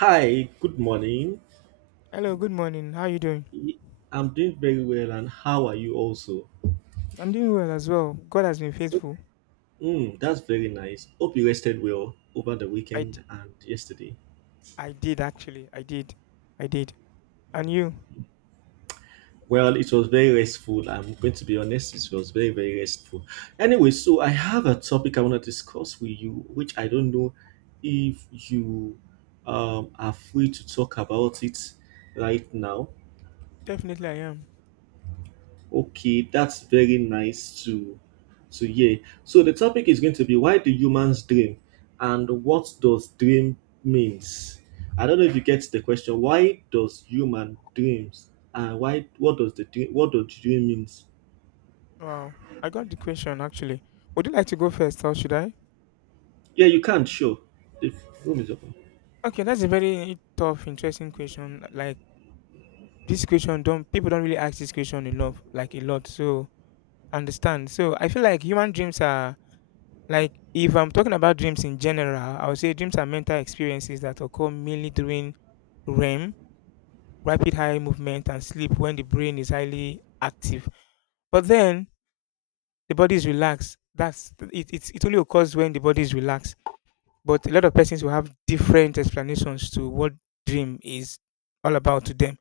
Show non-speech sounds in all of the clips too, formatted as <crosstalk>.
Hi, good morning. Hello, good morning. How are you doing? I'm doing very well, and how are you also? I'm doing well as well. God has been faithful. Mm, that's very nice. Hope you rested well over the I, d- weekend and yesterday. I did actually. I did. I did. And you? Well, it was very restful. I'm going to be honest, it was very, very restful. Anyway, so I have a topic I want to discuss with you, which I don't know if you are free to talk about it right now. Definitely I am. Okay, that's very nice to hear. So the topic is going to be, why do humans dream and what does dream means? I don't know if you get the question. Why does human dreams and why What does dream means? Wow. I got the question actually. Would you like to go first or should I? Yeah, you can sure. The room is open. Okay, that's a very tough, interesting question. Like this question don't People don't really ask this question enough, like a lot. So I understand. So I feel like human dreams are like if I'm talking about dreams in general, I would say dreams are mental experiences that occur mainly during REM, rapid eye movement, and sleep when the brain is highly active. But then the body is relaxed. That's it, it. It only occurs when the body is relaxed. But a lot of persons will have different explanations to what dream is all about to them.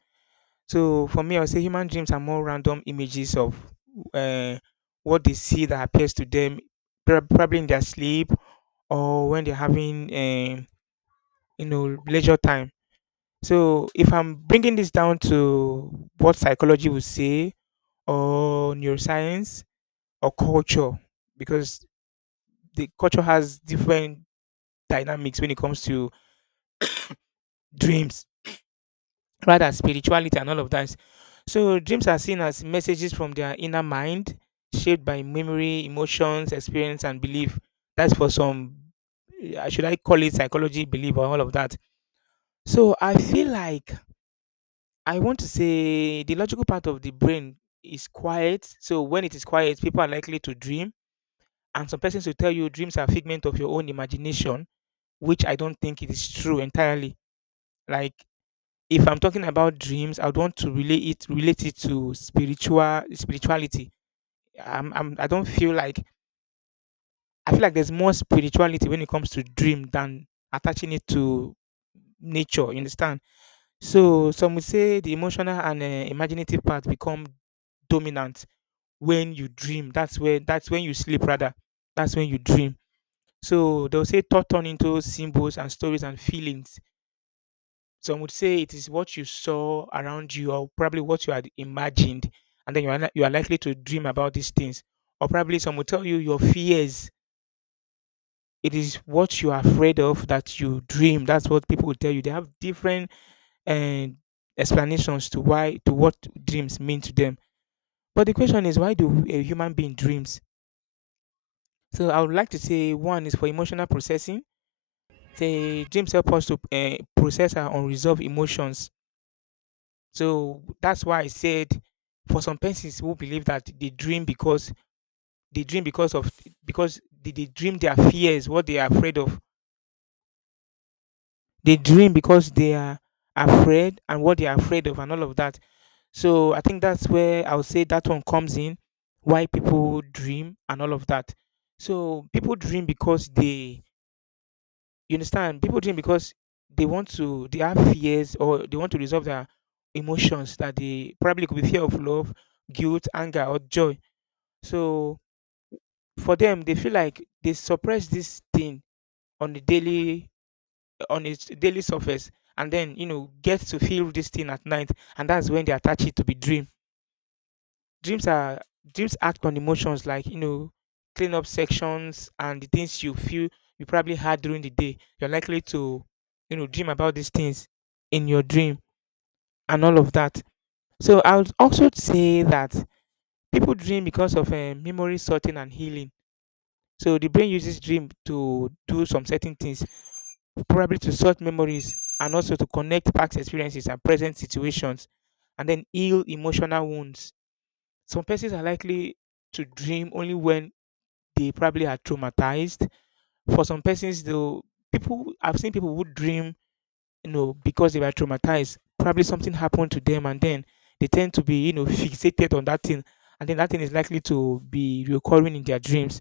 So for me, I would say human dreams are more random images of uh, what they see that appears to them, probably in their sleep or when they're having, you know, leisure time. So if I'm bringing this down to what psychology would say, or neuroscience, or culture, because the culture has different dynamics when it comes to dreams, rather spirituality and all of that. So dreams are seen as messages from their inner mind, shaped by memory, emotions, experience, and belief. That's for some, should I call it psychology belief or all of that. So I feel like, I want to say, the logical part of the brain is quiet. So when it is quiet, people are likely to dream. And some persons will tell you dreams are figment of your own imagination, which I don't think it is true entirely. Like if I'm talking about dreams, I would want to relate it to spirituality. I'm I don't feel like I feel like there's more spirituality when it comes to dream than attaching it to nature. You understand? So some would say the emotional and imaginative part become dominant when you dream. That's when you sleep rather. That's when you dream. So they'll say thought turn into symbols and stories and feelings. Some would say it is what you saw around you or probably what you had imagined. And then you are likely to dream about these things. Or probably some will tell you your fears. It is what you are afraid of that you dream. That's what people will tell you. They have different uh, explanations to to what dreams mean to them. But the question is, why do a human being dreams? So I would like to say one is for emotional processing, say James help us to process our unresolved emotions. So that's why I said, for some persons who believe that they dream because of they dream their fears, what they are afraid of. They dream because they are afraid and what they are afraid of and all of that. So I think that's where I would say that one comes in, why people dream and all of that. So people dream because they you understand? People drink because they have fears or they want to resolve their emotions, that they probably could be fear of love, guilt, anger, or joy. So for them, they feel like they suppress this thing on the daily, on its daily surface, and then you know, get to feel this thing at night, and that's when they attach it to be dream. dreams are Dreams act on emotions, like you know, clean up sections, and the things you feel you probably had during the day, you're likely to you know, dream about these things in your dream and all of that. So I would also say that people dream because of memory sorting and healing. So the brain uses dream to do some certain things, probably to sort memories, and also to connect past experiences and present situations, and then heal emotional wounds. Some persons are likely to dream only when they probably are traumatized. For some persons, though, people I've seen people who dream, you know, because they were traumatized. Probably something happened to them, and then they tend to be, you know, <laughs> fixated on that thing, and then that thing is likely to be recurring in their dreams.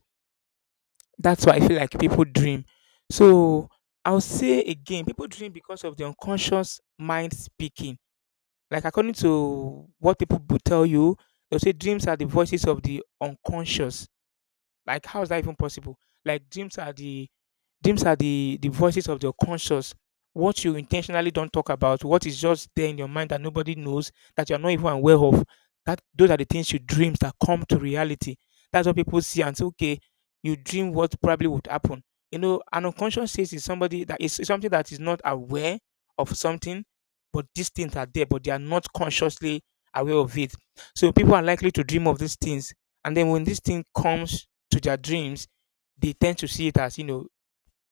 That's why I feel like people dream. So I'll say again, people dream because of the unconscious mind speaking. Like according to what people will tell you, they'll say dreams are the voices of the unconscious. Like how is that even possible? like dreams are the Dreams are the voices of your conscious. What you intentionally don't talk about, what is just there in your mind that nobody knows, that you're not even aware of. That those are the things you dreams that come to reality. That's what people see and say, okay, you dream what probably would happen. You know, an unconscious state is somebody that is something that is not aware of something, but these things are there, but they are not consciously aware of it. So people are likely to dream of these things. And then when this thing comes to their dreams, they tend to see it as, you know,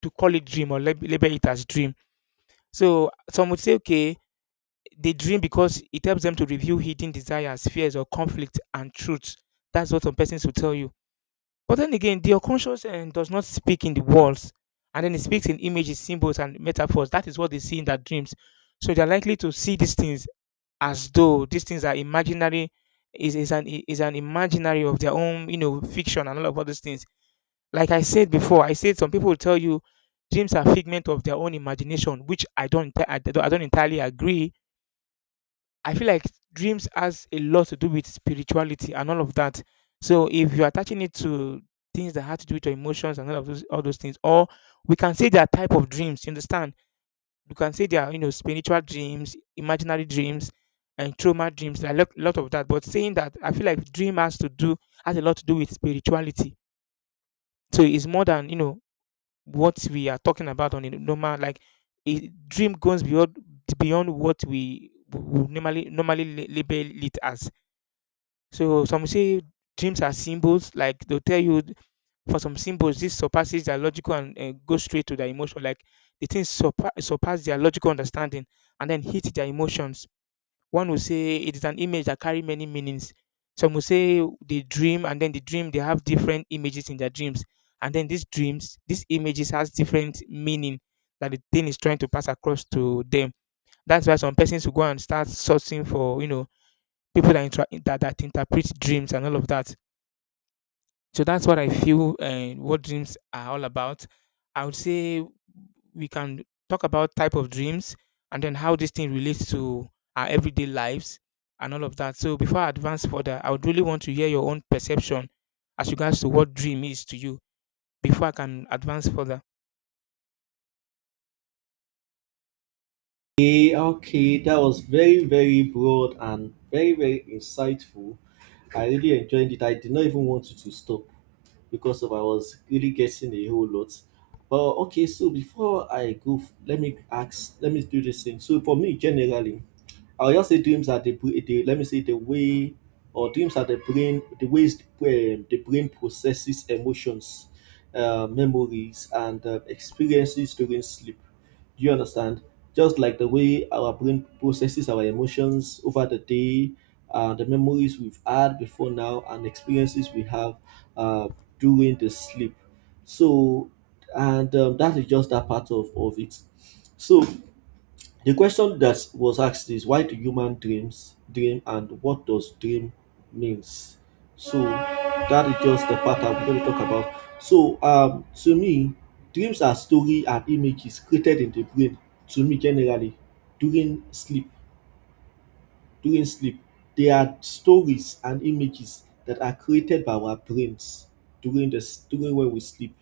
to call it dream or label it as dream. So some would say, okay, they dream because it helps them to review hidden desires, fears, or conflict and truths. That's what some persons will tell you. But then again, the unconscious does not speak in the words, and then it speaks in images, symbols, and metaphors. That is what they see in their dreams. So they're likely to see these things as though these things are imaginary, is an imaginary of their own, you know, fiction and all these things. Like I said before, I said some people will tell you dreams are figment of their own imagination, which I don't entirely agree. I feel like dreams has a lot to do with spirituality and all of that. So if you're attaching it to things that have to do with your emotions and all those things, or we can say there are type of dreams. You understand? You can say there are, you know, spiritual dreams, imaginary dreams, and trauma dreams. There are a lot of that. But saying that, I feel like dream has to do has a lot to do with spirituality. So it's more than you know what we are talking about on a normal, like a dream goes beyond what we would normally label it as. So some say dreams are symbols. Like they'll tell you for some symbols, this surpasses their logical and goes straight to their emotion. Like the things surpass their logical understanding and then hit their emotions. One will say it is an image that carry many meanings. Some will say they dream, and then the dream, they have different images in their dreams, and then these dreams, these images has different meaning that the thing is trying to pass across to them. That's why some persons will go and start searching for you know, people that that interpret dreams and all of that. So that's what I feel, what dreams are all about. I would say we can talk about type of dreams and then how this thing relates to our everyday lives and all of that. So before I advance further, I would really want to hear your own perception as regards to what dream is to you before I can advance further. Okay, okay, that was very, very broad and very, very insightful. I really enjoyed it. I did not even want it to stop because of I was really getting a whole lot. But okay, so before I go, let me ask, let me do this thing. So for me, generally, I'll just say dreams are the, br- the let me say the way, or dreams are the ways the brain processes emotions, memories, and experiences during sleep. Do you understand? Just like the way our brain processes our emotions over the day, the memories we've had before now, and experiences we have uh, during the sleep. So, and that is just that part of it. So, the question that was asked is, why do human dreams dream and what does dream means? So that is just the part I'm going to talk about. So, to me, dreams are story and images created in the brain, to me generally, during sleep. During sleep, they are stories and images that are created by our brains during during when we sleep.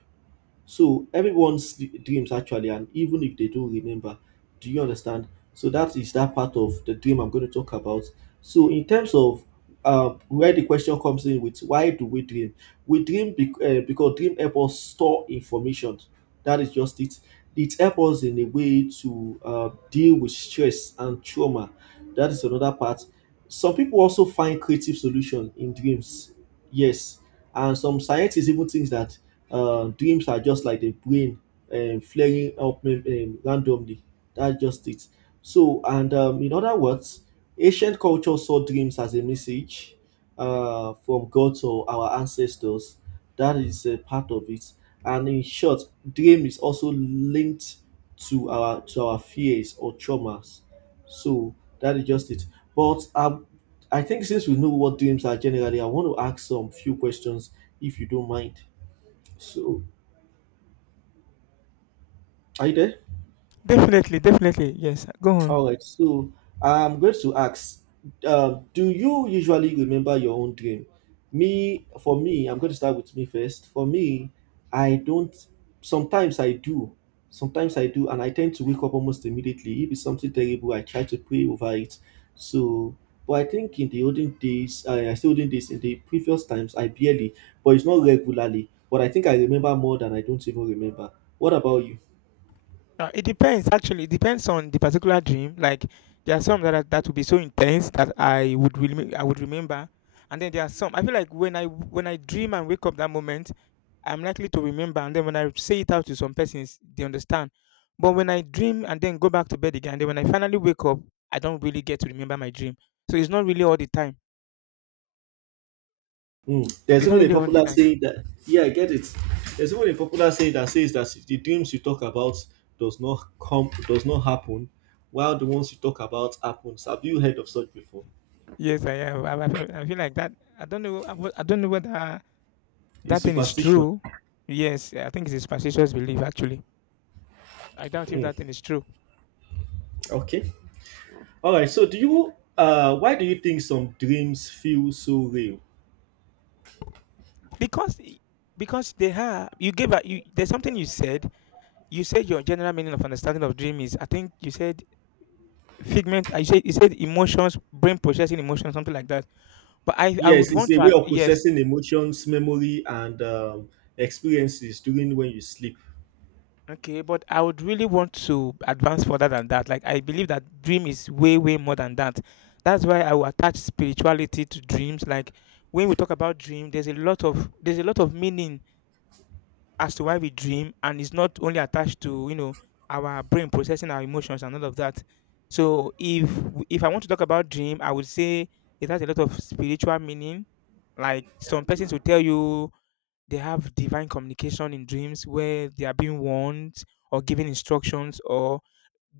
So everyone's dreams actually, and even if they don't remember, do you understand? So that is that part of the dream I'm going to talk about. So in terms of where the question comes in with, why do we dream? Because dream help us store information. That is just it. It helps us in a way to deal with stress and trauma. That is another part. Some people also find creative solution in dreams. Yes, and some scientists even think that dreams are just like the brain flaring up randomly. That's just it. So, and in other words, ancient culture saw dreams as a message from God to our ancestors. That is a part of it. And in short, dream is also linked to our fears or traumas. So that is just it. But I think since we know what dreams are generally, I want to ask some few questions if you don't mind. So, are you there? Definitely, definitely. Yes. Go on. All right. So, I'm going to ask, do you usually remember your own dream? Me, for me, I'm going to start with me first. For me, I don't. Sometimes I do. Sometimes I do, and I tend to wake up almost immediately. If it's something terrible, I try to pray over it. So, but I think in the olden days, I still olden days, in the previous times, I barely, but it's not regularly. But I think I remember more than I don't even remember. What about you? It depends actually. It depends on the particular dream. Like there are some that are, that will be so intense that I would remember, and then there are some I feel like when I dream and wake up that moment, I'm likely to remember, and then when I say it out to some persons, they understand. But when I dream and then go back to bed again, then when I finally wake up, I don't really get to remember my dream. So it's not really all the time. Mm. There's It's not even a really all the popular time. saying that, yeah, I get it. There's even a popular saying that says that the dreams you talk about does not happen, while the ones you talk about happens. Have you heard of such before? Yes, I am. I feel like that. I don't know. I don't know whether It's that thing is superstition. true. Yes, I think it's a superstitious belief actually. I doubt if Mm. that thing is true. Okay. All right. So do you why do you think some dreams feel so real? Because i- because they have you gave a, you, there's something you said. You said your general meaning of understanding of dream is, I think you said figment, I said you said emotions, brain processing emotions, something like that. But I would Yes, it's want a to way of yes, processing emotions, memory, and experiences during when you sleep. okay, but I would really want to advance further than that. Like I believe that dream is way, way more than that. That's why I will attach spirituality to dreams. Like when we talk about dream, there's a lot of meaning as to why we dream, and it's not only attached to our brain processing our emotions and all of that. So if I want to talk about dream, I would say it has a lot of spiritual meaning. Like some persons will tell you they have divine communication in dreams, where they are being warned or given instructions or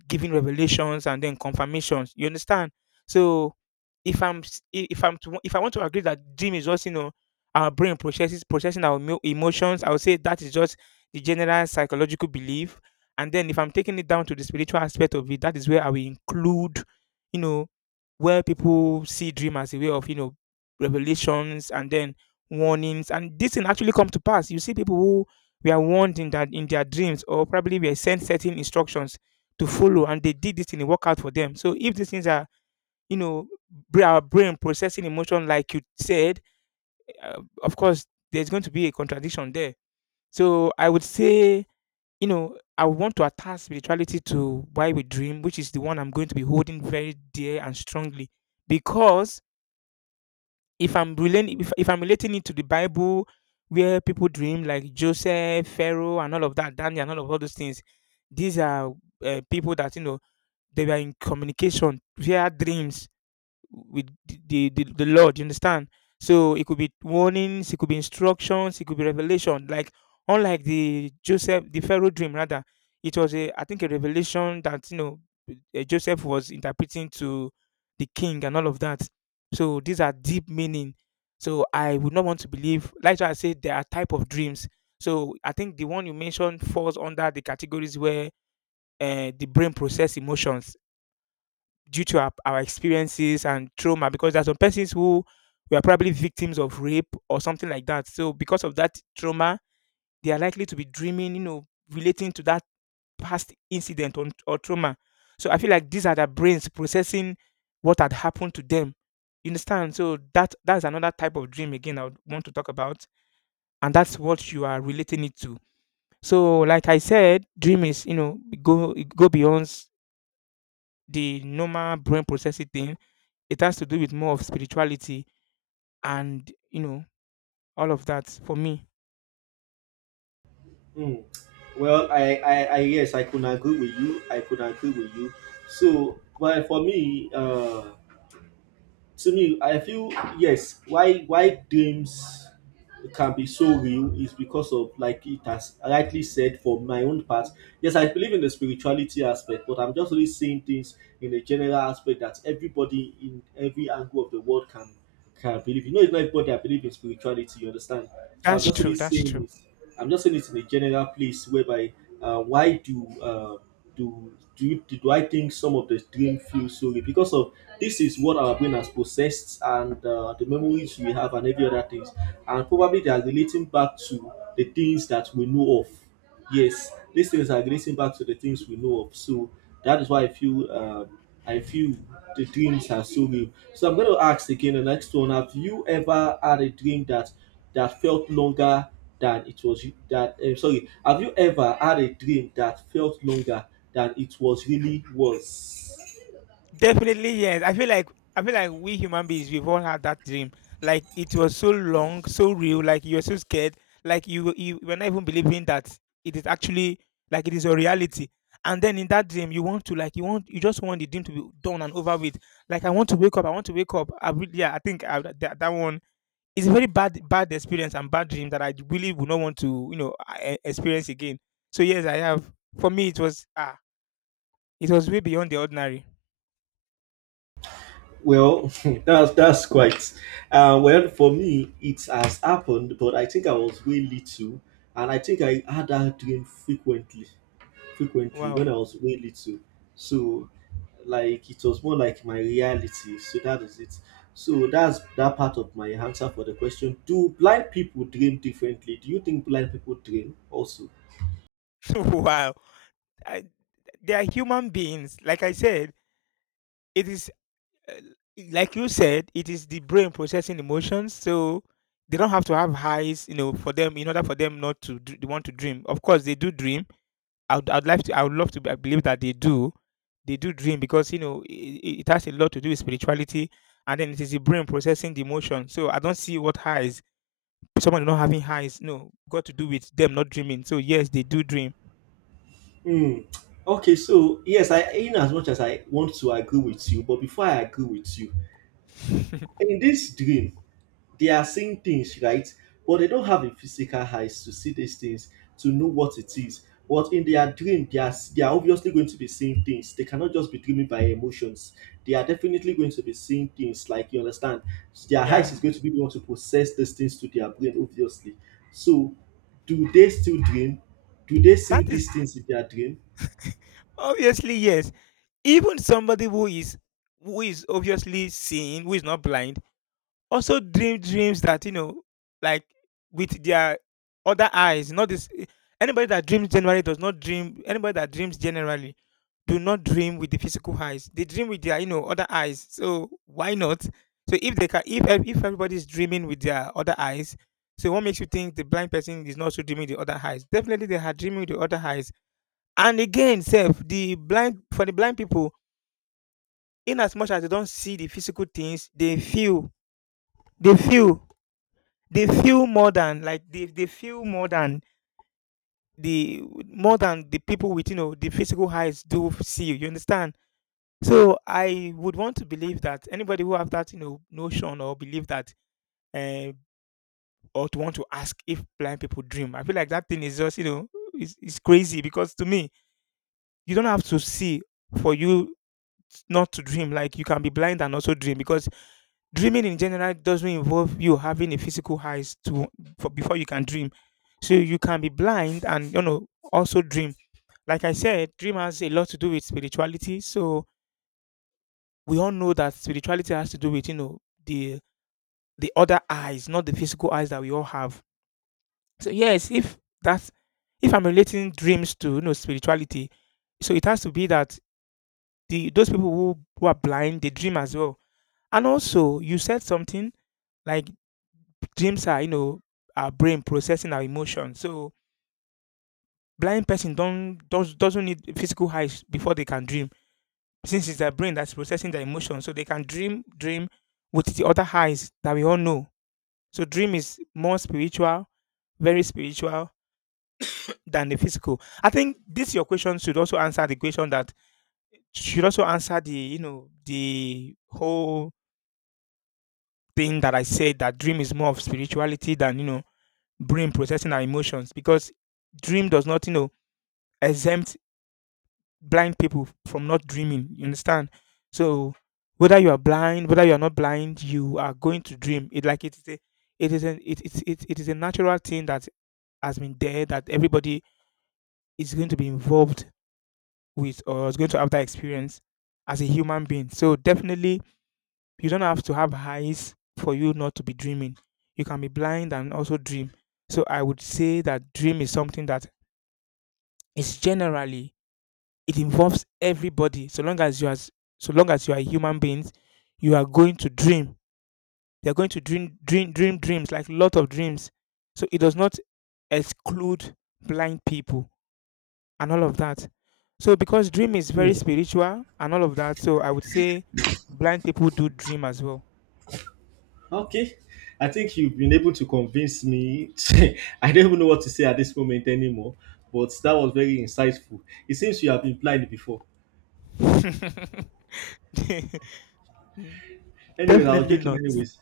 giving revelations and then confirmations. You understand? So if I'm to, if I want to agree that dream is just our brain processes processing our emotions, I would say that is just the general psychological belief. And then if I'm taking it down to the spiritual aspect of it, that is where I will include, you know, where people see dream as a way of, you know, revelations and then warnings, and this thing actually come to pass. You see people who were warned in that in their dreams, or probably were sent certain instructions to follow and they did this thing, it worked out for them. So if these things are, you know, our brain processing emotion, like you said, of course, there's going to be a contradiction there. So I would say, you know, I want to attach spirituality to why we dream, which is the one I'm going to be holding very dear and strongly. Because if, I'm relating it to the Bible, where people dream like Joseph, Pharaoh, and all of that, Daniel, and all those things, these are people that, you know, they were in communication via dreams with the Lord, you understand? So it could be warnings, it could be instructions, it could be revelation. Like unlike the Joseph, the Pharaoh dream rather, it was a, I think, a revelation that, you know, eh, Joseph was interpreting to the king and all of that. So these are deep meaning. So I would not want to believe. Like I said, there are type of dreams. So I think the one you mentioned falls under the categories where the brain process emotions due to our experiences and trauma, because there are some persons who were probably victims of rape or something like that. So because of that trauma, they are likely to be dreaming, you know, relating to that past incident or trauma. So I feel like these are their brains processing what had happened to them. You understand? So that's another type of dream again I would want to talk about. And that's what you are relating it to. So like I said, dream is, you know, go beyond the normal brain processing thing. It has to do with more of spirituality and, you know, all of that for me. Mm. Well, yes, I could agree with you. I could agree with you. So, but for me, to me I feel, yes, why dreams can be so real is because of, like it has rightly said, for my own part, yes, I believe in the spirituality aspect, but I'm just really seeing things in a general aspect that everybody in every angle of the world can believe. You know, it's not everybody that believe in spirituality, you understand? So I'm That's just true. really That's true. saying it. I'm just saying it in a general place, whereby, why do do do you do I think some of the dream feel, sorry, because of, this is what our brain has processed and the memories we have and every other things, and probably they are relating back to the things that we know of. Yes, these things are relating back to the things we know of. So that is why I feel, I feel the dreams are so real. So I'm going to ask again the next one: have you ever had a dream that felt longer than it was you- that sorry, have you ever had a dream that felt longer than it was really was? Definitely yes. I feel like we human beings we've all had that dream. Like it was so long, so real. Like you were so scared. Like you were not even believing that it is actually like it is a reality. And then in that dream, you want to like you just want the dream to be done and over with. Like I want to wake up. I want to wake up. Yeah, that that one, it's a very bad experience and bad dream that I really would not want to, you know, experience again. So yes, I have. For me, it was it was way beyond the ordinary. Well, <laughs> that's quite well, for me it has happened, but I think I was way little, and I think I had that dream frequently when Wow, I was way little. So like it was more like my reality, so that is it. So that's that part of my answer for the question: do blind people dream differently? Do you think blind people dream also? <laughs> wow. I, they are human beings. Like I said, it is uh, like you said, it is the brain processing emotions. So they don't have to have highs, you know, for them in order for them not to want to dream. Of course, they do dream. I would like to. I would love to I believe that they do. They do dream, because you know it has a lot to do with spirituality, and then it is the brain processing the emotion. So I don't see what highs. Someone not having highs, no, got to do with them not dreaming. So yes, they do dream. Hmm. Okay, so yes, I, in as much as I want to agree with you, but before I agree with you, <laughs> in this dream, they are seeing things, right? But they don't have a physical eyes to see these things, to know what it is. But in their dream, they are obviously going to be seeing things. They cannot just be dreaming by emotions. They are definitely going to be seeing things, like, you understand. Their eyes is yeah, going to be able to process these things to their brain, obviously. So, do they still dream? Do they see that is these things in their dream? obviously yes. Even somebody who is obviously seeing, who is not blind, also dream dreams that, you know, like with their other eyes, not this eh, anybody that dreams generally does not dream. Anybody that dreams generally do not dream with the physical eyes. They dream with their, you know, other eyes. So why not? So if they can, if everybody's dreaming with their other eyes, so what makes you think the blind person is not also dreaming with the other eyes? Definitely they are dreaming with the other eyes. And again self the blind, for the blind people, in as much as they don't see the physical things, they feel, they feel, they feel more than like they feel the more than the people with, you know, the physical eyes do see, you understand? So I would want to believe that anybody who have that, you know, notion or believe that, uh, or to want to ask if blind people dream, I feel like that thing is just, you know, it's crazy, because to me, you don't have to see for you not to dream. Like you can be blind and also dream, because dreaming in general doesn't involve you having a physical eyes to, for, before you can dream. So you can be blind and, you know, also dream. Like I said, dream has a lot to do with spirituality. So we all know that spirituality has to do with, you know, the the other eyes, not the physical eyes that we all have. So yes, if that's, if I'm relating dreams to, you know, spirituality, so it has to be that the those people who are blind, they dream as well. And also you said something like dreams are, you know, our brain processing our emotions. So blind person don't does, doesn't need physical eyes before they can dream, since it's their brain that's processing their emotions. So they can dream with the other eyes that we all know. So dream is more spiritual, very spiritual, than the physical. I think this your question should also answer the question that should also answer the, you know, the whole thing that I said, that dream is more of spirituality than, you know, brain processing our emotions, because dream does not, you know, exempt blind people from not dreaming. You understand? So whether you are blind, whether you are not blind, you are going to dream. It like it is a natural thing that has been there, that everybody is going to be involved with, or is going to have that experience as a human being. So definitely you don't have to have eyes for you not to be dreaming. You can be blind and also dream. So I would say that dream is something that is generally, it involves everybody. So long as you as so long as you are human beings, you are going to dream. You're going to dreams, like lot of dreams. So it does not exclude blind people and all of that. So because dream is very spiritual and all of that, so I would say blind people do dream as well. Okay. I think you've been able to convince me. <laughs> I don't even know what to say at this moment anymore, but that was very insightful. It seems you have been blind before. <laughs> Mm, Anyway, I was definitely joking not. anyways.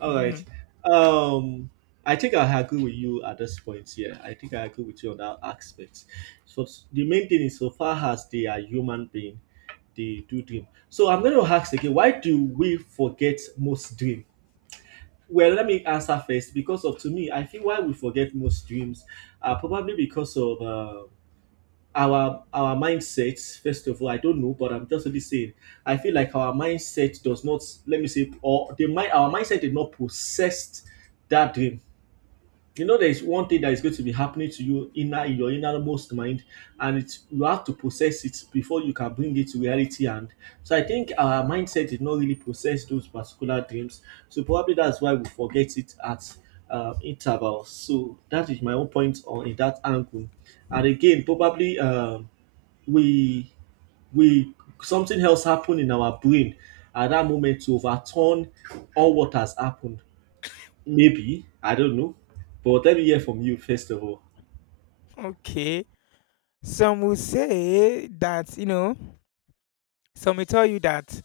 All right. Mhm. Um I think I agree with you at this point. Yeah, I think I agree with you on that aspect. So the main thing is, so far as they are human being, they do dream. So I'm going to ask again, why do we forget most dream? Well, let me answer first, because of, to me, I feel why we forget most dreams are probably because of our mindsets. First of all, I don't know, but I'm just really saying, I feel like our mindset does not, let me say, or the mind, our mindset did not possess that dream. You know, there is one thing that is going to be happening to you, inner in your innermost mind, and it's, you have to process it before you can bring it to reality. And so I think our mindset did not really process those particular dreams, so probably that's why we forget it at intervals. So that is my own point on, in that angle. And again, probably, we we something else happened in our brain at that moment to overturn all what has happened. Maybe I don't know, but let me hear from you first of all. Okay. Some will say that, you know, some will tell you that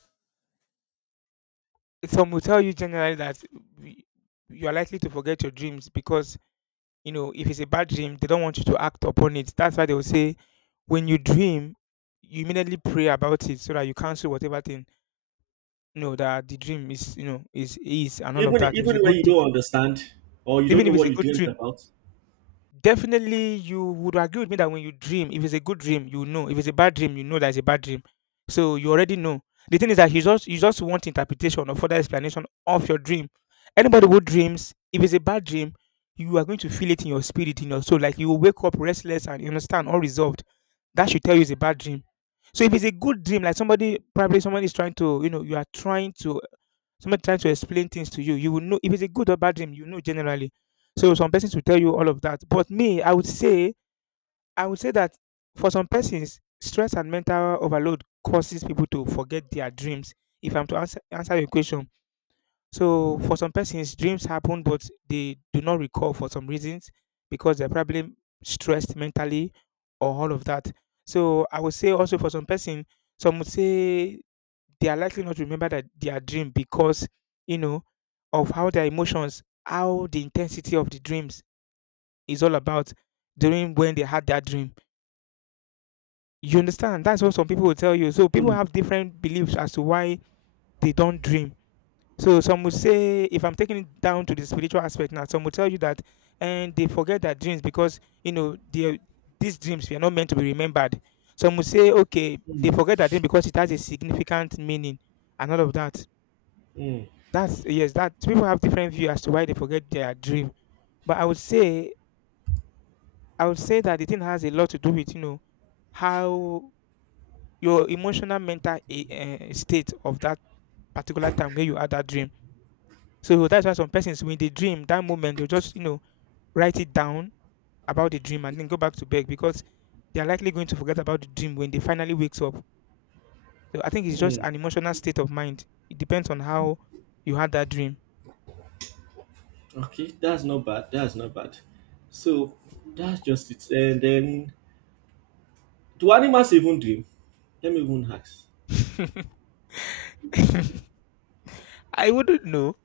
some will tell you generally that we- you are likely to forget your dreams because, you know, if it's a bad dream, they don't want you to act upon it. That's why they will say when you dream, you immediately pray about it, so that you cancel whatever thing, you know, that the dream is, you know, is and all of Even that. If it's even a when good you thing, don't understand or you don't even know if it's what a you good dreamt dream, about. definitely, you would agree with me that when you dream, if it's a good dream, you know. If it's a bad dream, you know that it's a bad dream. So you already know. The thing is that you just want interpretation or further explanation of your dream. Anybody who dreams, if it's a bad dream, you are going to feel it in your spirit, in your soul. Like you will wake up restless and you understand unresolved. That should tell you it's a bad dream. So if it's a good dream, like somebody probably somebody is trying to, you are trying to. Somebody trying to explain things to you, you will know if it's a good or bad dream, generally. So some persons will tell you all of that. But me, I would say that for some persons, stress and mental overload causes people to forget their dreams. If I'm to answer, answer your question, so for some persons, dreams happen, but they do not recall for some reasons because they're probably stressed mentally or all of that. So I would say also for some person, some would say they are likely not to remember that their dream because you know of how their emotions, how the intensity of the dreams is all about during when they had that dream. You understand? That's what some people will tell you. So people Mm, have different beliefs as to why they don't dream. So some will say, if I'm taking it down to the spiritual aspect now, some will tell you that and they forget their dreams because they these dreams were not meant to be remembered. Some will say, okay, they mm, forget their dream because it has a significant meaning and all of that. mm, That's yes, that people have different view as to why they forget their dream. But I would say that the thing has a lot to do with how your emotional mental state of that particular time where you had that dream. So that's why some persons when they dream that moment they'll just write it down about the dream and then go back to bed because they are likely going to forget about the dream when they finally wakes up. So I think it's just mm. an emotional state of mind. It depends on how you had that dream. <laughs> Okay, that's not bad. That's not bad. So that's just it. And then, do animals even dream? Let me even ask. <laughs> I wouldn't know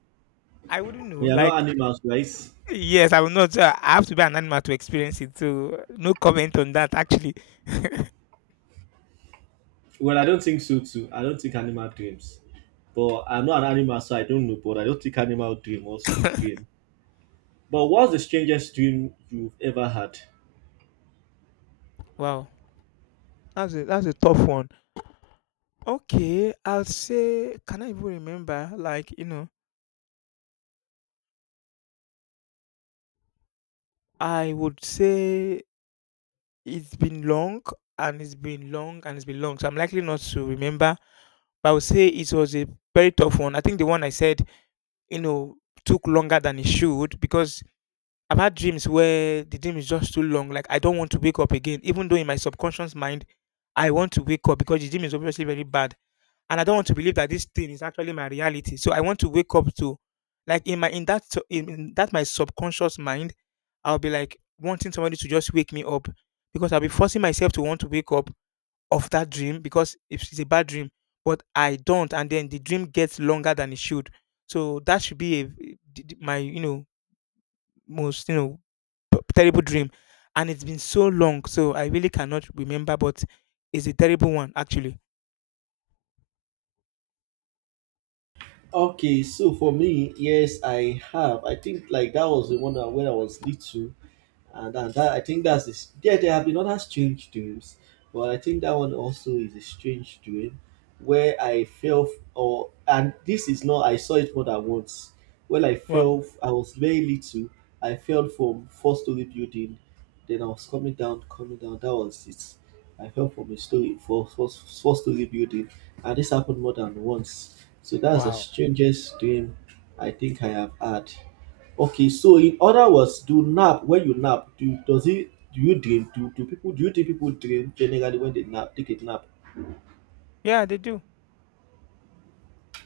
I wouldn't know. We are not Like, animals, right? yes, I will not. So I have to be an animal to experience it. So no comment on that. Actually, Well, I don't think so too. I don't think animal dreams. But I'm not an animal, so I don't know. But I don't think animal dream was <laughs> dream. But what's the strangest dream you've ever had? wow, that's a tough one. Okay, I'll say. Can I even remember? Like, I would say it's been long and it's been long. So I'm likely not to remember. But I would say it was a very tough one. I think the one I said, you know, took longer than it should because I've had dreams where the dream is just too long. Like I don't want to wake up again, even though in my subconscious mind, I want to wake up because the dream is obviously very bad, and I don't want to believe that this thing is actually my reality. So I want to wake up to, like in my in that su- in that my subconscious mind, I'll be like wanting somebody to just wake me up because I'll be forcing myself to want to wake up of that dream because it's a bad dream, but I don't, and then the dream gets longer than it should. So that should be a, my most terrible dream, and it's been so long, so I really cannot remember. But it's a terrible one actually. Okay, so for me, yes, I have. I think like that was the one that when I was little, and that, that, I think that's this. Yeah, there have been other strange dreams, but I think that one also is a strange dream, where I or, and this is not, I saw it more than once. When I Wow. I was very little. I fell from 4-story building, then I was coming down, coming down. That was it. I fell from a story four four four story building, and this happened more than once. So that's the Wow. strangest dream I think I have had. Okay, so in other words, do nap when you nap, Do does it? do you dream? Do you think people dream generally when they nap? Take a nap. Yeah, they do.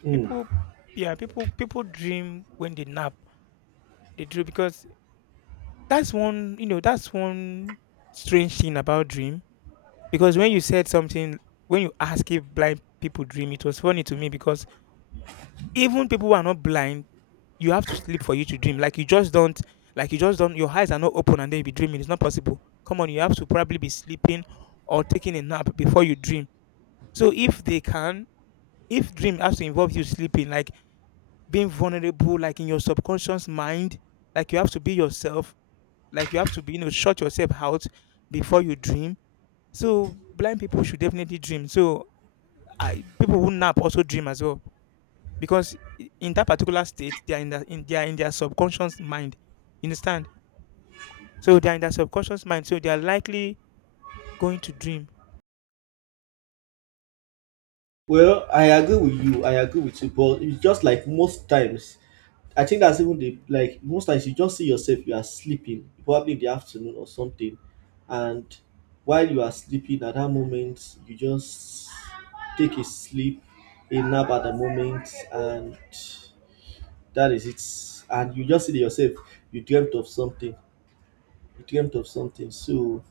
Hmm. People, yeah, people dream when they nap. They dream because that's one, that's one strange thing about dream. Because when you said something, when you ask if blind people dream, it was funny to me because even people who are not blind you have to sleep for you to dream. Like you just don't. Your eyes are not open and then you be dreaming. It's not possible. Come on, you have to probably be sleeping or taking a nap before you dream. So if they can, if dream has to involve you sleeping, like being vulnerable, like in your subconscious mind, like you have to be yourself, like you have to be, shut yourself out before you dream. So blind people should definitely dream. So I, people who nap also dream as well because in that particular state they are in, they are in their subconscious mind you understand. So they're in their subconscious mind. So they are likely going to dream. Well, I agree with you. I agree with you, but it's just like most times. I think that's even the, like, most times you just see yourself, you are sleeping probably in the afternoon or something, and while you are sleeping at that moment, you just take a sleep, a nap at the moment, and that is it. And you just see it yourself, you dreamt of something, So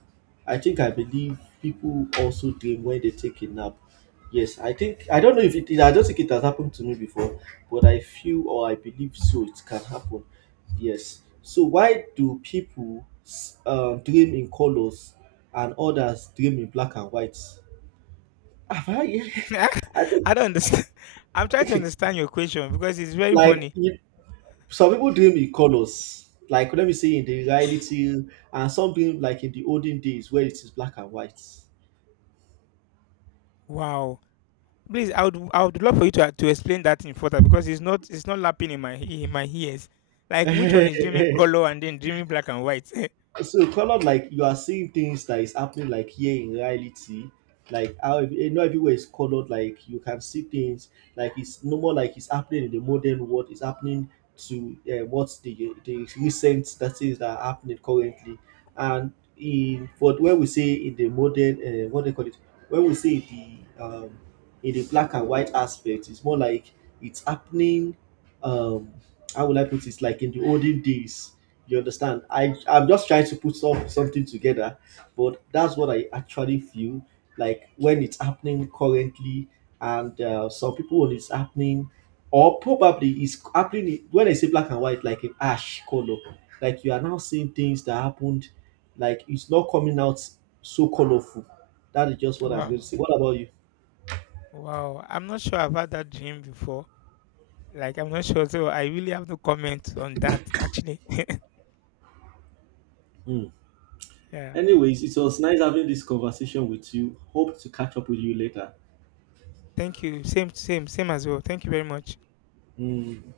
I think I believe people also dream when they take a nap. Yes, I think, I don't know if it is. I don't think it has happened to me before, but I feel or I believe so. It can happen. Yes. So why do people dream in colors and others dream in black and white? Have I? <laughs> <laughs> I I don't understand. <laughs> I'm trying to think understand your question because it's <laughs> very like, funny. you, some people dream in colors, like, let me say, in the reality, and some dream like in the olden days where it is black and white. Wow. Please, I would love for you to explain that in further because it's not lapping in my ears. Like which one is dreaming <laughs> color and then dreaming black and white? So colored, like you are seeing things that is happening, like here in reality, like how not everywhere is colored, like you can see things, like it's no more, like it's happening in the modern world, it's happening to what, the recent that is, that are happening currently, and in what, when we say in the modern, what they call it, when we say the, in the black and white aspect, it's more like it's happening, um how would I put it, like in the olden days, you understand? I, I'm just trying to put something together, but that's what I actually feel, like when it's happening currently, and some people when it's happening, or probably it's happening when I say black and white, like in ash color, like you are now seeing things that happened, like it's not coming out so colorful. That is just what I'm <laughs> going to wow. say. What about you? Wow. I'm not sure I've had that dream before. Like I'm not sure. So I really have no comment on that actually. <laughs> Hmm. Yeah. Anyways, it was nice having this conversation with you. Hope to catch up with you later. Thank you. Same as well. Thank you very much. Hmm.